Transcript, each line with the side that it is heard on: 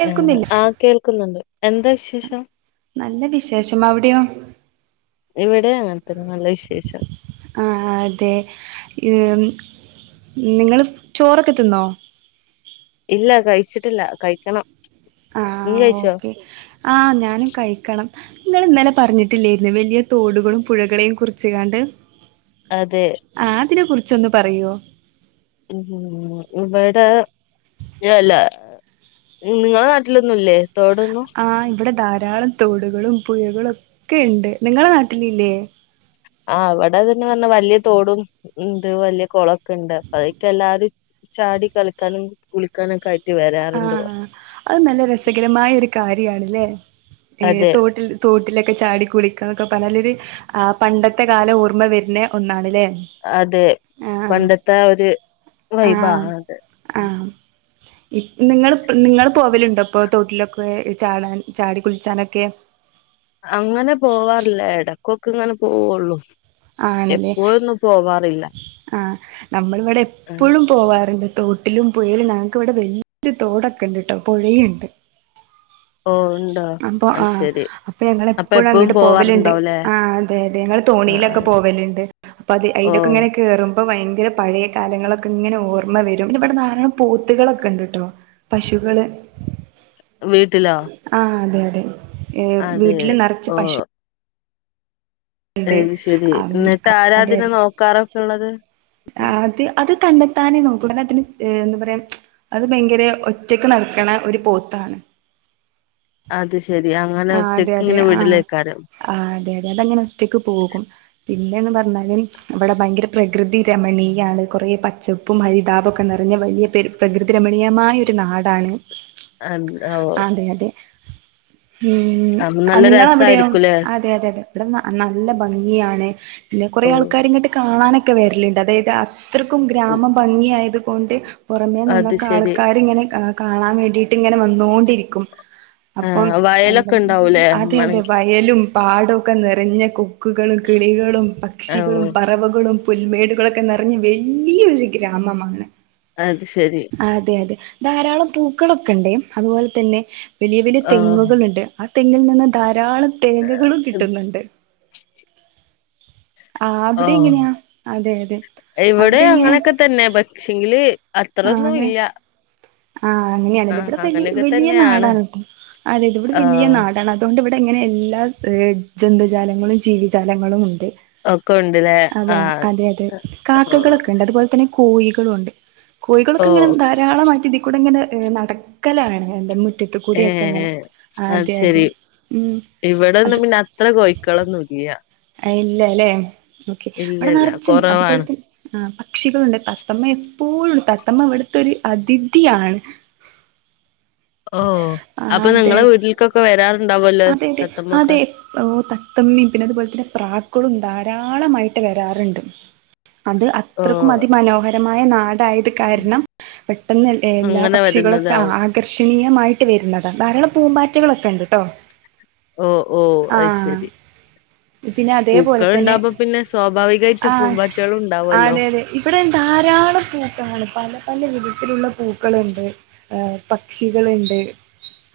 right: കേൾക്കുന്നില്ല
left: ആഹ് കേൾക്കുന്നുണ്ട് എന്താ വിശേഷം
right: നല്ല വിശേഷം അവിടെയോ
left: ഇവിടെ അങ്ങനെ തന്നെ നല്ല വിശേഷം
right: ആ അതെ ഈമ് നിങ്ങള് ചോറൊക്കെ തിന്നോ
left: ഇല്ല കഴിച്ചിട്ടില്ല കഴിക്കണം
right: ആ
left: നീ കഴിച്ചോ
right: ഓക്കെ ആ ഞാനും കഴിക്ക ങ്ങൾ ഇന്നലെ പറഞ്ഞിട്ടില്ലായിരുന്നോ വലിയ തോടുകളും പുഴകളെയും കുറിച്ചിങ്ങാണ്ട്
left: അതെ
right: ആ അതിനെ കുറിച്ചൊന്ന് പറയുവോ
left: ഉ ഇവിടെ ഞാല്ല നിങ്ങള നാട്ടിലൊന്നുംല്ലേ തോടൊന്നും
right: ആ് ഇവിടെ ധാരാളം തോടുകളും പുഴകളും ഒക്കെ ഉണ്ട് നിങ്ങളെ നാട്ടില് ഇല്ലേ
left: ആ അവിടെതന്നെ പറഞ്ഞാ വലിയ തോടും ഇന്ത് വലിയ കുളൊക്കെ ഇണ്ട് അതിക്ക് എല്ലാരും ചാടി കളിക്കാനും കുളിക്കാനൊക്കെ വരാറുണ്ട് പുറത്ത്
right: ആഹ് അത് നല്ല രസകരമായ ഒരു കാര്യാണല്ലേ ഏ
left: അതെ
right: തോട്ടിൽ തോട്ടിലൊക്കെ ചാടി കുളിക്കാന്നൊക്കെ പറഞ്ഞാലോരു ആ പണ്ടത്തെ കാലം ഓർമ്മ വരുന്ന ഒന്നാണല്ലേ
left: അതെ പണ്ടത്തെ ഒരു
right: ആഹ്
left: വൈബാണത്
right: നിങ്ങള് നിങ്ങ പോവലുണ്ടോ ഇപ്പൊ തോട്ടിലൊക്കെ ചാടാൻ ചാടി കുളിച്ചാനൊക്കെ
left: അങ്ങനെ പോവാറില്ല ഇടക്കൊക്കെ ഇങ്ങനെ പോവുള്ളു എപ്പോഴൊന്നും പോവാറില്ല
right: ആ നമ്മളിവിടെ
left: ആഹ്
right: എപ്പഴും പോവാറുണ്ട് തോട്ടിലും പുയയിലും ഞങ്ങക്ക് ഇവിടെ വല്യ തോടൊക്കെണ്ട് ട്ട പുഴയുണ്ട്
left: ഓ ഉണ്ടോ
right: അപ്പൊ
left: അത്
right: ആ
left: ശെരി
right: അപ്പൊ ഞങ്ങ
left: അപ്പൊ
right: എപ്പോഴും
left: എപ്പഴും
right: അങ്ങോട്ട് പോവലുണ്ട്
left: പോവാറുണ്ടാവുംല്ലേ
right: ആ അതെ അതെ
left: ആഹ്
right: ങ്ങള് [inaudible]
left: ആഹ്
right: പോവലുണ്ട് അപ്പൊ അത്
left: ഓ
right: അയിലൊക്കെ ഇങ്ങനെ കേറുമ്പോ ഭയങ് പഴയ കാലങ്ങളൊക്കെങ്ങനെ ഓർമ്മ വരും പിന്നെ ഇവിടെ ധാരാളം പോത്തുകളൊക്കെ ഇണ്ട്ട്ട പശുകള്
left: ച്ച് വീട്ടിലാ
right: ആ അതെ അതെ വീട്ടില് നിറച്ച്
left: ഓ
right: പശു
left: അത് ശെരി
right: ആ
left: എന്നിട്ട് ആരാതിനെ നോക്കാറൊക്കെ ഇള്ളത്
right: ആത് അ തന്നെത്താനേ നോക്കും ന്നതിന് എന്താ പറയാ അത് ഭയങ്കര ഒറ്റക്ക് നിൽക്കണ ഒരു പോത്താണ് [unintelligible]
left: അത് ശെരി അങ്ങനെ
right: ആ അതെ
left: ഒറ്റക്ക്
right: അതെ
left: ഇങ്ങനെ
right: ആഹ
left: വിടലേക്കാരം
right: ആ അതെെ അതങ്ങനെ ഒറ്റക്ക് പോകും പിന്നെന്ന് പറഞ്ഞാൽ ഇവിടെ ഭയങ്കര പ്രകൃതി രമണീയമാണ് കുറെ പച്ചപ്പും ഹരിതാപൊക്കെ നിറഞ്ഞ വലിയ പെരു പ്രകൃതി രമണീയമായ ഒരു നാടാണ്
left: അഹെ ന്താവോ
right: അതെ അതെ ഉം അ
left: നല്ല
right: നിങ്ങള അവിടെയാോ
left: രസായിരിക്കൂലേ
right: അതെ അതെ അതെ ഇവിടെ നല്ല ഭംഗിയാണ് കുറെേ
left: ഓ
right: ആൾക്കാര് ഇങ്ങട്ട് കാണാനൊക്കെ വരൽണ്ട് അതായത് അത്രക്കും ഗ്രാമ ഭംഗിയായത് കൊണ്ട് പുറമെ
left: അത്
right: നിന്നൊക്കെ
left: ശെരി
right: ആൾക്കാർ ഇങ്ങനെ കാണാൻ വേണ്ടിയിട്ട് ഇങ്ങനെ വന്നോണ്ടിരിക്കും അപ്പം
left: ആഹ്
right: എന്താ
left: വയലൊക്കെ ഉണ്ടാവൂലേ
right: അതെ അതെ
left: ഉമ്മാണെങ്കി
right: വയലും പാടൊക്കെ നിറഞ്ഞ കൊക്കുകളും കിളികളും
left: ഓ
right: പക്ഷികളും പറവകളും പുൽമേടുകളൊക്കെ നിറഞ് വല്യോരു ഗ്രാമമാണ്
left: അത് ശരി
right: അതെ അതെ ധാരാളം പൂക്കളൊക്കെണ്ട് അതുപോലെ തന്നെ വല്യ വല്യ
left: ആഹ്
right: തെങ്ങുകളുണ്ട് ആ തെങ്ങിൽ നിന്ന് ധാ രാളം തേങ്ങകളും കിട്ടുന്നുണ്ട് ആ അവിടെ എങ്ങനെയാ അതെ അതെ അവിടെ
left: ഇവിടേം
right: എങ്ങനെയാ
left: അങ്ങനെയൊക്കെ തന്നെ പക്ഷെങ്കില്
right: ആ അതെ
left: അത്രൊന്നുംല്ല
right: ആ അങ്ങനെയാണല്ലോ ഇവിടെ വെലി വെലിയ
left: തന്നെയാണ്
right: നാടാണ് അതെതെ ഇവിടെ വലിയ
left: ആഹ്
right: നാടാണ് അതോണ്ട് അ ഇങ്ങനെ എല്ലാ ഏ ജന്തുജാലങ്ങളും ജീവിജാലങ്ങളും ഉണ്ട്
left: ഒക്കെ ഉണ്ട്ല്ലേ ആഹ്
right: അതെ അതെ
left: ആഹ്
right: കാക്കകളൊക്കെ ണ്ട് അതേപോലെ തന്നെ കോഴികളുണ്ട്
left: ഓ
right: കോഴികളൊക്കെ ങ്ങനെ ധാരാളമായിട്ട് ടി ങ്ങനെ നടക്കലാണ് എന്ത മുറ്റത്ത് കൂടിയൊക്കെ ങ്ങനെ അതെ അതെ. ഉം
left: ഇവിടെന്നും പിന്നെ അത്ര കോയിക്കളൊന്നുല്ല.
right: അയില്ലല്ലേ? ഓക്കെ ഇവിടെ നറച്ചുണ്ട് അതുപോലെ
left: കൊറവാണ്
right: തന്നെ് ആ പക്ഷികളുണ്ട് തത്തമ്മ പ്പോഴും തത്തമ്മ ഇവ്ടുത്തൊരു അതിഥിയാണ്.
left: ഓ
right: ആ
left: അപ്പൊ
right: അതെ
left: നിങ്ങളെ വീട്ടിൽക്കൊക്കെ വരാറുണ്ടാവല്ലോ
right: അതെ അതെ
left: തത്തമ്മൊക്കെ
right: അതെ ഓ ത ത്തമ്മിം പ്പിന്നത് പോൽ പ്രാക്കുളും ധാരാളമായിട്ട് വരാറുണ്ട്. അത്
left: ഓ
right: അത്രക്കും അതിമനോഹര മായ നാടായത് കാരണം പെട്ടെന്ന് എ എല്ലാ
left: അങ്ങനെ
right: പക്ഷികളൊക്കെ
left: വരുന്നതാവും
right: ആകർഷണീയ മായിട്ട് വരുന്നത ധാരാളം പൂമ്പാറ്റകളൊക്കെ ഇണ്ട്ട്ടോ.
left: ഓ ഓ അത് ശെരി.
right: പിന്നെ അതേപോലെ തന്നെ
left: പൂക്കളുണ്ടാവുമ്പോ പിന്നെ സ്വാഭാവികായിട്ട് പൂമ്പാറ്റാളുണ്ടാവല്ലോ.
right: ൻ ധാരാളം കൂട്ടങ്ങള് പല പല വിധത്തിലുള്ള പൂക്കളുണ്ട്. എ പക്ഷികള്ണ്ട്.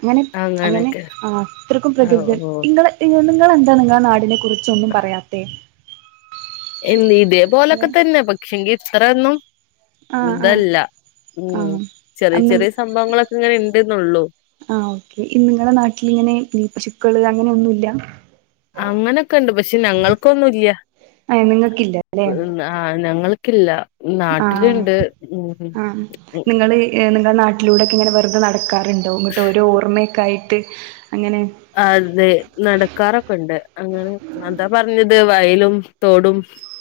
right: അങ്ങനെ അങ്ങനെ
left: അങ്ങനൊക്കെ
right: അത്രയ്ക്കും
left: ഓ
right: പ്രകൃതി
left: ഓ
right: ങ്ങള് ഇങ്ങളെന്താണ് ഇങ്ങളെ നാടിനെ കുറിച്ചൊന്നും പറയാത്തെ?
left: എ
right: അല്ലെ
left: ഇതേപോലൊക്കെ തന്നെ പക്ഷെങ്കി ഇത്രൊന്നും
right: ആഹ്
left: ഇതല്ല. ഉം
right: ആഹ്
left: ചെറിയ
right: ആഹ്
left: ചെറിയ സംഭവങ്ങളൊക്കെ ഇങ്ങനെ ഇണ്ട്ന്നൊള്ളു.
right: ആ ഓക്കെ ഇങ്ങളെ നാട്ടിലിങ്ങനെ പശുക്കള് അങ്ങനൊന്നുല്ല?
left: അങ്ങനൊക്കെ ണ്ട് പക്ഷെ ഞങ്ങൾക്കൊന്നുല്ല
right: ഏഹ് നിങ്ങക്കില്ല
left: ആ ഞങ്ങൾ ക്കില്ല.
right: ആ ആ നിങ്ങള് ഏ മ്മുടെ നാട്ടിലൂടെ ക്കിങ്ങനെ വെറുതെ നടക്കാറുണ്ടോ ഇങ്ങട്ട് ഒര് ഓർമ്മക്കായിട്ട്.
left: അതെ നടക്കാറൊക്കുണ്ട് അങ്ങനെ അതാ പറഞ്ഞത് വയൽ ലും തോടും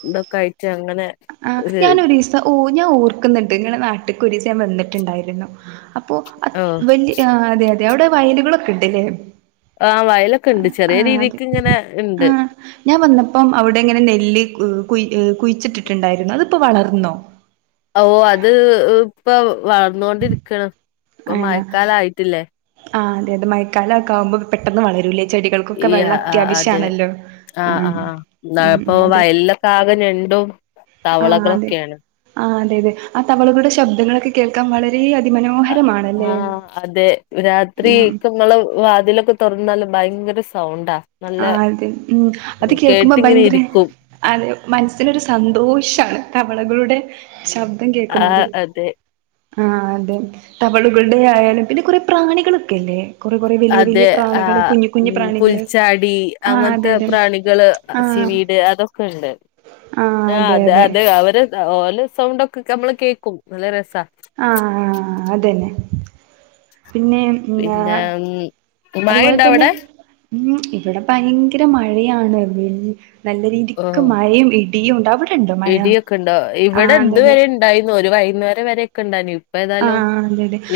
left: ഇതൊക്കായിറ്റ് അങ്ങനെ
right: ആ്
left: ഒരു
right: ഞാനൊരീസസം ഒ ഞാൻ ഓർക്ക്ന്ന്ണ്ട് ഇങ്ങളെ നാട്ട്ക്കൊരീസം ഞാൻ വന്നിട്ടുണ്ടായിരുന്നു. അപ്പോ അ
left: ആഹ്
right: വെല് ആ അതെ അതെ അവിടെ വയലുളൊക്കെണ്ട്ല്ലേ?
left: ആ വയലൊക്കെണ്ട് ചെറിയ രീതിക്ക്ങ്ങനെ ഇണ്ട്.
right: ആഹ് ഞാൻ വന്നപ്പം അവിടെങ്ങനെ നെല്ല് ഉ കുഴി കുഴിച്ചിട്ടിട്ടുണ്ടായിരുന്നു അതിപ്പോ വളർന്നോ?
left: ഓ അത് ഇപ്പൊ വളർന്നൊണ്ടിരിക്ക്ണ് ഇപ്പൊ മയക്കാലായിട്ടില്ലേ.
right: ആ അതെ തെ മഴക്കാലൊക്കാകുമ്പോ പെട്ടെന്ന് വളരൂല്ലേ?
left: ഈ ആ ആ അതെ ആ
right: ആഹ്
left: ആ അ ന്നാകപ്പോ
right: ഉം അതെ
left: വയലിലൊക്കാകെ ഞ ണ്ടും തവളകളൊക്കേണ്.
right: തെ ആ തവളകുടെ ശബ്ദങ്ങളൊക്കെ കേൾക്കാൻ വളരെ അതിമനോഹരമാണല്ലേ?
left: ആഹ് അതെ രാത്രി
right: ഉം
left: ഒക്കെ ങ്ങള് വാതിലൊക്കെ തൊർന്നാല് ഭയങ്കര സ്
right: ആ അതെ ഉം അത് കേൾക്കുമ്പോ
left: കേട്ടിങ്ങനെ
right: ഭയങ്കര
left: ഇരിക്കും
right: അതെ മനസ്സിനൊരു സന്തോഷാണ് തവ ളകളുടെ ശബ്ദം കേക്കുന്നത്.
left: ആഹ് അതെ
right: ആ അതെ തവളുകൾടെ യായാലും പിന്നെ കൊറെ പ്രാണികളൊക്കെല്ലേ? കൊറേ കൊറേ വലിയ വലിയ പ്രാണികള് കുഞ്ഞു കുഞ്ഞു പ്രാണികള്.
left: ടീ
right: ആഹ്
left: അങ്ങൻത്തെ
right: അതെ അതെ
left: പ്രാണികള്
right: ആഹ്
left: ചിവീട് അതൊക്കെണ്ട്. ആ അതെ അതെ അവര് ഓല സൗണ്ടൊക്കെ കെ നമ്മള് കേക്കും നല്ല രസ.
right: ആഹ ആ അതന്നെ. പിന്നെ ന്നാ
left: പിന്നെ
right: അതുപോലെ
left: മഴണ്ടോ
right: തന്നെ
left: അവിടെ
right: മ് ഇവിടെ ഭയങ്കര മഴയാണ്, വ് നല്ല രീതിക്ക്
left: ഓഹ്
right: മഴയും ഇ യ്യുണ്ട അവ്
left: ഇടിയൊക്കെണ്ടോ ഇവിടെ
right: അതെ
left: ഇതുവരെ ഉണ്ടയ്ന്നു, ഒരു വൈന്നേരം വരൊക്കെണ്ടയ്നു, ഇ പ്പ ഏതായാലും
right: ആഹ്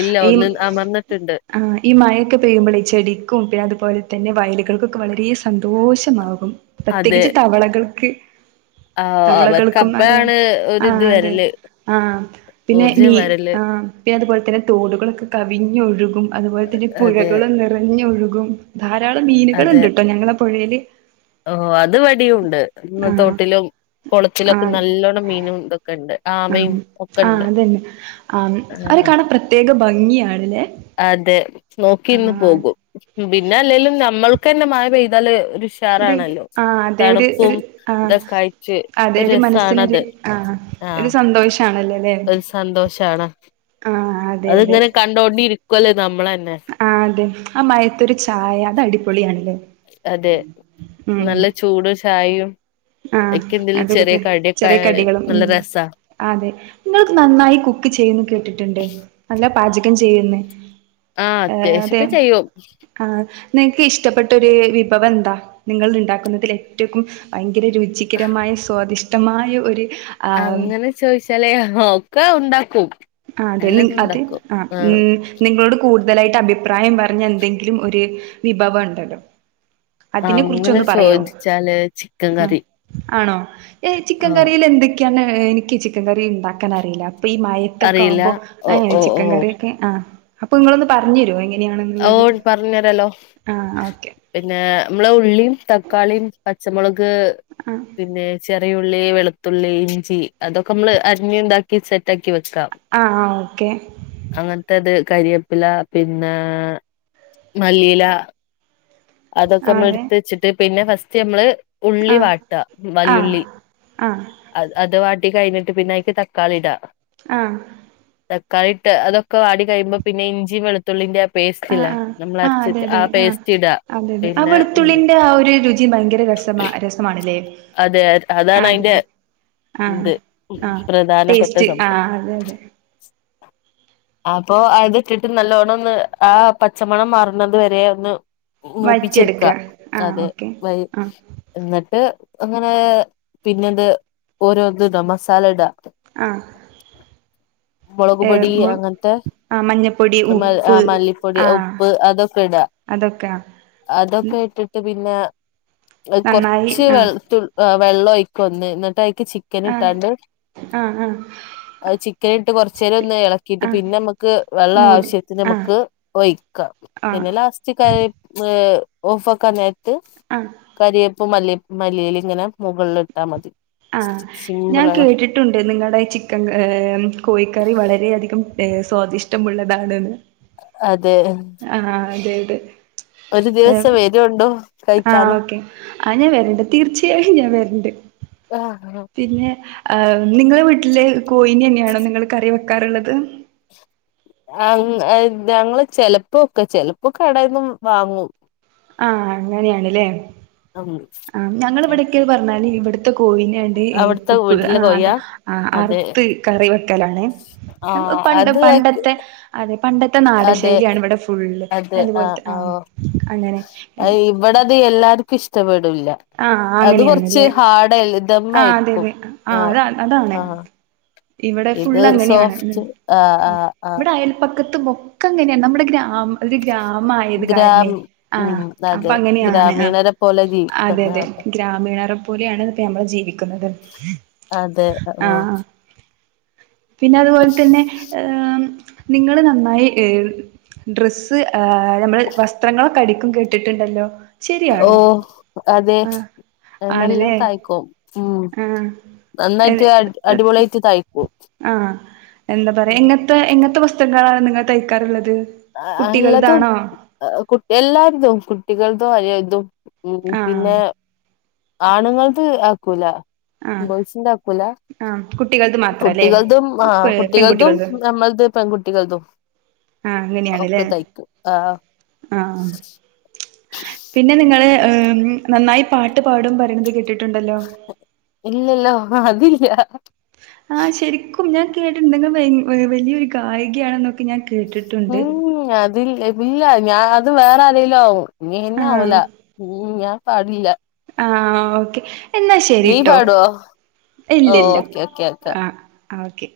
left: ഇല്ല ഒന്ന് അമർന്നിട്ടുണ്ട്.
right: ആ ഈ മഴൊക്കെ പെയ്യുമ്പള് ചെടിക്കും പിന്നെ അതുപോലെ തന്നെ വയ കൾക്കൊക്കെ വളരെ സന്തോഷമാകും
left: അതെ
right: പ്രത്യേകിച്ച് തവളകൾക്ക്.
left: ആഹ് അവർക്ക്
right: തവളകൾക്കും അതെ
left: അപ്പഴാണ് ഒരിത്
right: ആഹ് അതെ
left: വരല്
right: ആഹ് പിന്നെ മീ
left: ഊർജം വരല്
right: ആ പിന്നെ അതുപോലെ തന്നെ തോടുകളൊക്കെ കവിഞ്ഞൊഴുകും. അതുപോലെ തന്നെ
left: അതെ
right: പുഴകളും നിറഞ്ഞൊഴുകും. ധാരാളം
left: അതെ
right: മീനുകളുണ്ട് കേട്ടോ ഞങ്ങളെ പുഴയില്.
left: ഓ അത് വിടിയുംണ്ട്
right: ആഹ്
left: തോട്ടിലും കുളത്തിലൊക്കെ
right: ആഹ്
left: നല്ലോണ്ണം മീനും ഇതൊക്കെ ഉണ്ട്. ആമയും
right: ആഹ്
left: ഒക്കെ
right: ആഹ്
left: ഉണ്ട്
right: അതന്നെ. ആ അവരെ
left: ആഹ്
right: കാണ പ്രത്യേക ഭംഗിയണല്ലേ.
left: അതെ നോക്കിന്ന് പോകും. പിന്നെ അല്ലെലും നമ്മൾ ഒക്കെന്ന മഴ പെയ്താല്
right: ഒരു
left: ഉഷാറാണല്ലോ
right: ആ അതെ ഒരു
left: തണുപ്പും
right: ഒരു ആ
left: ഇതൊക്കെ ആയിട്ട്
right: അതെ ഒരു മനസ്സിനൊരു
left: രസാണത്
right: ആ ഒരു
left: ആഹ്
right: സന്തോഷ ആണല്ലേ അല്ലെ ആഹ് അതെ അതെ
left: അത്ങ്ങനെ കണ്ടോണ്ടിരിക്കുവല്ലേ. നമ്മളന്നെ
right: ആ അതെ ആ മയത്തരു ചായ അത് അടിപൊളിയാണല്ലേ.
left: അതെ
right: ഉം
left: നല്ല ചൂട് ചായയും
right: ആ
left: അഐക്കെന്തില ചെറിയ
right: അതൊക്കെ ചെറിയ
left: കടിക്കെആയ
right: കടികളും
left: നല്ല
right: ഉം
left: രസ.
right: അതെ നിങ്ങൾക്ക് നന്നായി കുക്ക് ചെയ്യുന്നു കേട്ടിട്ടുണ്ട് നല്ല പാചകം ചെയ്യുന്ന
left: ആഹ്
right: ഏ അതെ
left: അത്യാവശ്യൊക്കെ ചെയ്യും
right: ആഹ് നിങ്ങക്ക് ഇഷ്ടപ്പെട്ട ഒരു വിഭവം എന്താ നിങ്ങൾ ഉണ്ടാക്കുന്നതിൽ ഏറ്റവും ഒരെ രുചികരമായ സ്വാദിഷ്ടമായ ഒരു ആ
left: അങ്ങനെ ചോദിച്ചാലേ നോക്ക ഉണ്ടാക്കും.
right: ആ അതെ നി
left: എല്ലാതും
right: അതെ
left: ഉണ്ടാക്കും
right: ആ ഉ
left: ആഹ്
right: നിങ്ങളോട് കൂടുതലായിട്ട് അഭിപ്രായം പറഞ്ഞ എന്തെങ്കിലും ഒരു വിഭവം ഉണ്ടല്ലോ. അതിനെ
left: അങ്ങനെ
right: കുറിച്ചൊന്ന് പറയോ
left: ചോദിച്ചാല് ചിക്കൻ
right: ഉം
left: കറി.
right: ആണോ ചിക്കൻ
left: ആഹ്
right: കറില് എന്തൊക്കെയാണ് എനിക്ക് ചിക്കൻ കറി ഉണ്ടാക്കാൻ അറിയില്ല അപ്പൊ ഈ തൊക്കെ
left: അറിയില്ല
right: ആവുമ്പോ
left: ഓ
right: അങ്ങനെ
left: ഓ ഓ
right: ചിക്കൻ കറിയ ഒക്കെ ആഹ് അപ്പൊ നിങ്ങളൊന്ന് പറഞ്ഞു തരോ?
left: ഓൺ പറഞ്ഞു തരല്ലോ.
right: ആ ഓക്കെ
left: പിന്നെ നമ്മളെ ഉള്ളിയും തക്കാളിയും പച്ചമുളക്
right: ആ
left: പിന്നെ ചെറിയുള്ളി വെളുത്തുള്ളി ഇഞ്ചി അതൊക്കെ നമ്മള് അരിഞ്ഞ ഇതാക്കി സെറ്റക്കി വെക്കാം
right: ആ ആ ഓക്കെ
left: അങ്ങനത്തത് കരിയപ്പില പിന്ന മല്ലിയില. അതൊക്കെ
right: ആ
left: ഞമ്മള്
right: അതെ
left: എടുത്ത് വച്ചിട്ട് പിന്നെ ഫസ്റ്റ് നമ്മള്
right: ആ
left: ഉള്ളി വാട്ട
right: ആ
left: വലിയുള്ളി
right: ആ ആ
left: അ അത് വ ട്ടി കഴിഞ്ഞിട്ട് പിന്ന അനിക്ക് തക്കാളിടാ.
right: ആഹ്
left: തക്കാളി ഇട്ട്തൊക്കൊ വാടി കഴിയുമ്പോ പിന്നെഞ്ചിയും വെളുത്തുള്ളിന്റെ പേസ്റ്റല്ലേ നമ്മൾ അരച്ച ആ പേസ്റ്റ ഇട.
right: അതെതെ ആ വെളുത്തുള്ളിന്റെ ആ ഒരു രുചി ഭയങ്കര രസ രസമാണല്ലേ.
left: അതെ അതാണ് അയിന്റെ
right: ആഹ് ആഹ് ടേസ്റ്റ്.
left: സംഭവം
right: ആഹ് അതെ അതെ.
left: അപ്പൊ അതി ഇട്ടിട്ട് നല്ലോണ്ണം ഒന്ന് ആ പച്ചമണം മാറണതു വരെ ഒന്ന് മൂപ്പിച്ചിടുക്ക
right: വഴറ്റിയെടുക്കുക ആ
left: അതെ
right: ഓക്കെ
left: വ
right: ആ
left: എന്നിട്ട് അങ്ങനെ പിന്നെത് ഓരോ ഇതുണ്ട മസാലടാ.
right: ആഹ്
left: മുളക്
right: ഏഹ്
left: പൊടി
right: മ്
left: അങ്ങനത്തെ
right: ആഹ് മഞ്ഞപ്പൊടി ഉപ്പ്
left: മല്ലിപ്പൊടി
right: ആഹ്
left: ഉപ്പ് അതൊക്കെ ഇടാ
right: അതൊക്കെ ആഹ്
left: അതൊക്കെ ഇട്ടിട്ട് പിന്നെ അഹ്
right: നന്നായി
left: കൊറ്ച്ച്
right: ആ
left: വെ ഏഹ് വെള്ളൊഴിക്കൊന്ന് ഇന്ന്ട്ടയിക്ക് ചിക്കന് ഇട്ടാണ്ട്
right: ഉം
left: അഹ് ചിക്കന്ട്ട് കൊറ്ച്ചേരൊന്ന് എളക്കീട്ട്
right: ആ
left: പിന്നെ അമ്മക്ക് വെള്ളം
right: മൂടി
left: ആവശ്യത്തിന്
right: ആ
left: അമ്മക്ക് ഒഴിക്കാ
right: ആ
left: പിന്നെ ലാസ്റ്റ് കരിവേ ഏഹ് ഓഫാക്കാ നേര്ത്ത്
right: ആ
left: കരിയേപ്പും മല്ലി മല്ലി എലിം ഇങ്ങനെ മൊകള്ല് ഇട്ടാമതി
right: ആഹ് ഞാൻ കേട്ടിട്ടുണ്ട് നിങ്ങള്ടെ ചിക്കൻ ക ഏഹ് കോഴിക്കറി വളരെയധികം ഏഹ് സ്വാദിഷ്ടമുള്ളതാണ്ന്ന്
left: അതെ
right: ആഹ് അതെ അതെ
left: ഒരു
right: ഏഹ്
left: ദിവസം വരുണ്ടോ
right: ആഹ്
left: കഴിക്കാന്
right: ഓക്കേ ആഹ് ഞാൻ വെര്ണ്ട് തീർച്ചയായും ഞാൻ വെര്ണ്ട്
left: ആ
right: പിന്നെ ആഹ് നിങ്ങളെ വീട്ടിലെ കോഴിനെന്നേണോ നിങ്ങള് കറി വെ ക്കാറ്ള്ളത്
left: അങ്ങ് അഹ് ഞങ്ങള് ചെലപ്പം വെക്കാ ചെലപ്പൊ കടേന്നും വാങ്ങും
right: ആഹ് അങ്ങനേണ്ലേ
left: ഉം
right: ആഹ് ഞങ്ങളെ ഇവിടൊക്ക്യേ പറ്ഞ്ഞാല് [unintelligible] കോഴിനാണ്ട് ഏഹ്
left: അവിടുത്തെ
right: പ് പ്
left: വീട്ടിലെ
right: ആഹ്
left: കൊയ്യ
right: അതെ ആഹ്
left: അതെ
right: അറ്ത്ത് കറി വെക്കലാണ് എമ് ഒ
left: ആഹ്
right: പണ്ട്
left: അത്
right: പണ്ടത്തെ അതെ പണ്ടത്തെ
left: അതെ
right: നാടൻശൈലിയാണ് ഇവടെ ഫുള്ള് പിന്നെ അതുപോല്ത്തെ ആഹ് അങ്ങനെ ഏഹ്
left: ഇക്കിഷ്ടപ്പെടുല്ലാ അത് കൊറ്ച്ച് ഹാഡ
right: ആഹ് അതെ അതെ ആഹ് അതാ അതാണ്
left: ആഹ്
right: ഇവിടെ
left: ഇത്
right: ഫുള്ളങ്ങനെയാണ് ഉം
left: സോഫ്റ്റ് ആഹ്
right: ഉം
left: ആഹ് ആഹ്
right: ഇവിടെ അയൽപ്പ പക്കത്ത് ബൊക്കങ്ങനെയാണ് നമ്മുടെ ഗ്രാമ ഒരു ഗ്രാമായത് കാരണെയ്
left: ഗ്രാമി
right: ആ
left: ഉം
right: അപ്പൊ
left: അതെ
right: അങ്ങനെയാണ് ആ
left: ഗ്രാമീണരെ പോലെ
right: അതെ
left: ജീവിക്കുന്ന
right: അതെ
left: ആൾക്കാ
right: ഗ്രാമീണറെ പോലെയാണ് നമ്മള് ജീവിക്കുന്നത്
left: അതെ
right: ആഹ
left: ഓഹ്
right: പിന്നെ അതുപോലെ തന്നെ നിങ്ങള് ഏ നന്നായി ഡ്രസ്സ് ഏ ആ നമ്മള് വസ്ത്രങ്ങളൊക്കെ അടിക്കും കേട്ടിട്ടുണ്ടല്ലോ?
left: ഓ
right: ശരിയാണോ
left: അതെ
right: ആഹ്
left: നല്ലോം
right: ആണ്ല്ലേ
left: തയ്ക്കും. ഉം
right: ആഹ്
left: നന്നായിട്ട്
right: ഏഹ്
left: അടിപൊളിയായിട്ട് തയ്ക്കും.
right: ആഹ് എന്താ പറയാ എങ്ങൻത്തെ എങ്ങത്തെ വസ്ത്രങ്ങളാണ് നിങ്ങൾ തയ്ക്കാറുള്ളത്?
left: അ ആ എല്ലതും
right: കുട്ടികൾതാണോ
left: കുട്ടി എല്ലാര്തും കുട്ടികൾതും വലിയര്തും ഉം
right: ആഹ്
left: പിന്നെ ആണുങ്ങൾത് ആക്കൂല.
right: ആഹ്
left: ബോയ്സിന്റാക്കൂലാ?
right: ആഹ് കുട്ടികൾത് മാത്രല്ലേ
left: കുട്ടികൾതും ആഹ് കുട്ടികൾതും
right: പെൺകുട്ടികൾത്
left: നമ്മൾതും പെൺകുട്ടികൾതും.
right: ആഹ് അങ്ങനെയാണ്ലേ
left: ഒക്കെ തയ്ക്കും ആ
right: ആഹ് പിന്നെ നിങ്ങള് ഏ ഉം നന്നായി പാട്ട് പാടും പറയുന്നത് കേട്ടിട്ട്
left: ഇല്ലല്ലോ അതില്ല.
right: ആഹ് ശരിക്കും ഞാൻ കേട്ടിട്ണ്ട് നിങ്ങള് വലിയൊരു ഗായികയാണെന്നൊ
left: ഉം അതില്ല ഇല്ല ഞാൻ അത് വേറെ ആരേലും ആവും ഇന്നെ
right: ആഹ്
left: ആവൂല ഉം ഞാൻ പാടില്ല.
right: ആഹ് ഓക്കെ എന്നാ
left: നീ
right: ശരിട്ടോ
left: പാടോ ഓ
right: ഇല്ലല്ല
left: ഓക്കെ ഓക്കെ ഓക്കെ
right: ആഹ് ആഹ് ഓക്കെ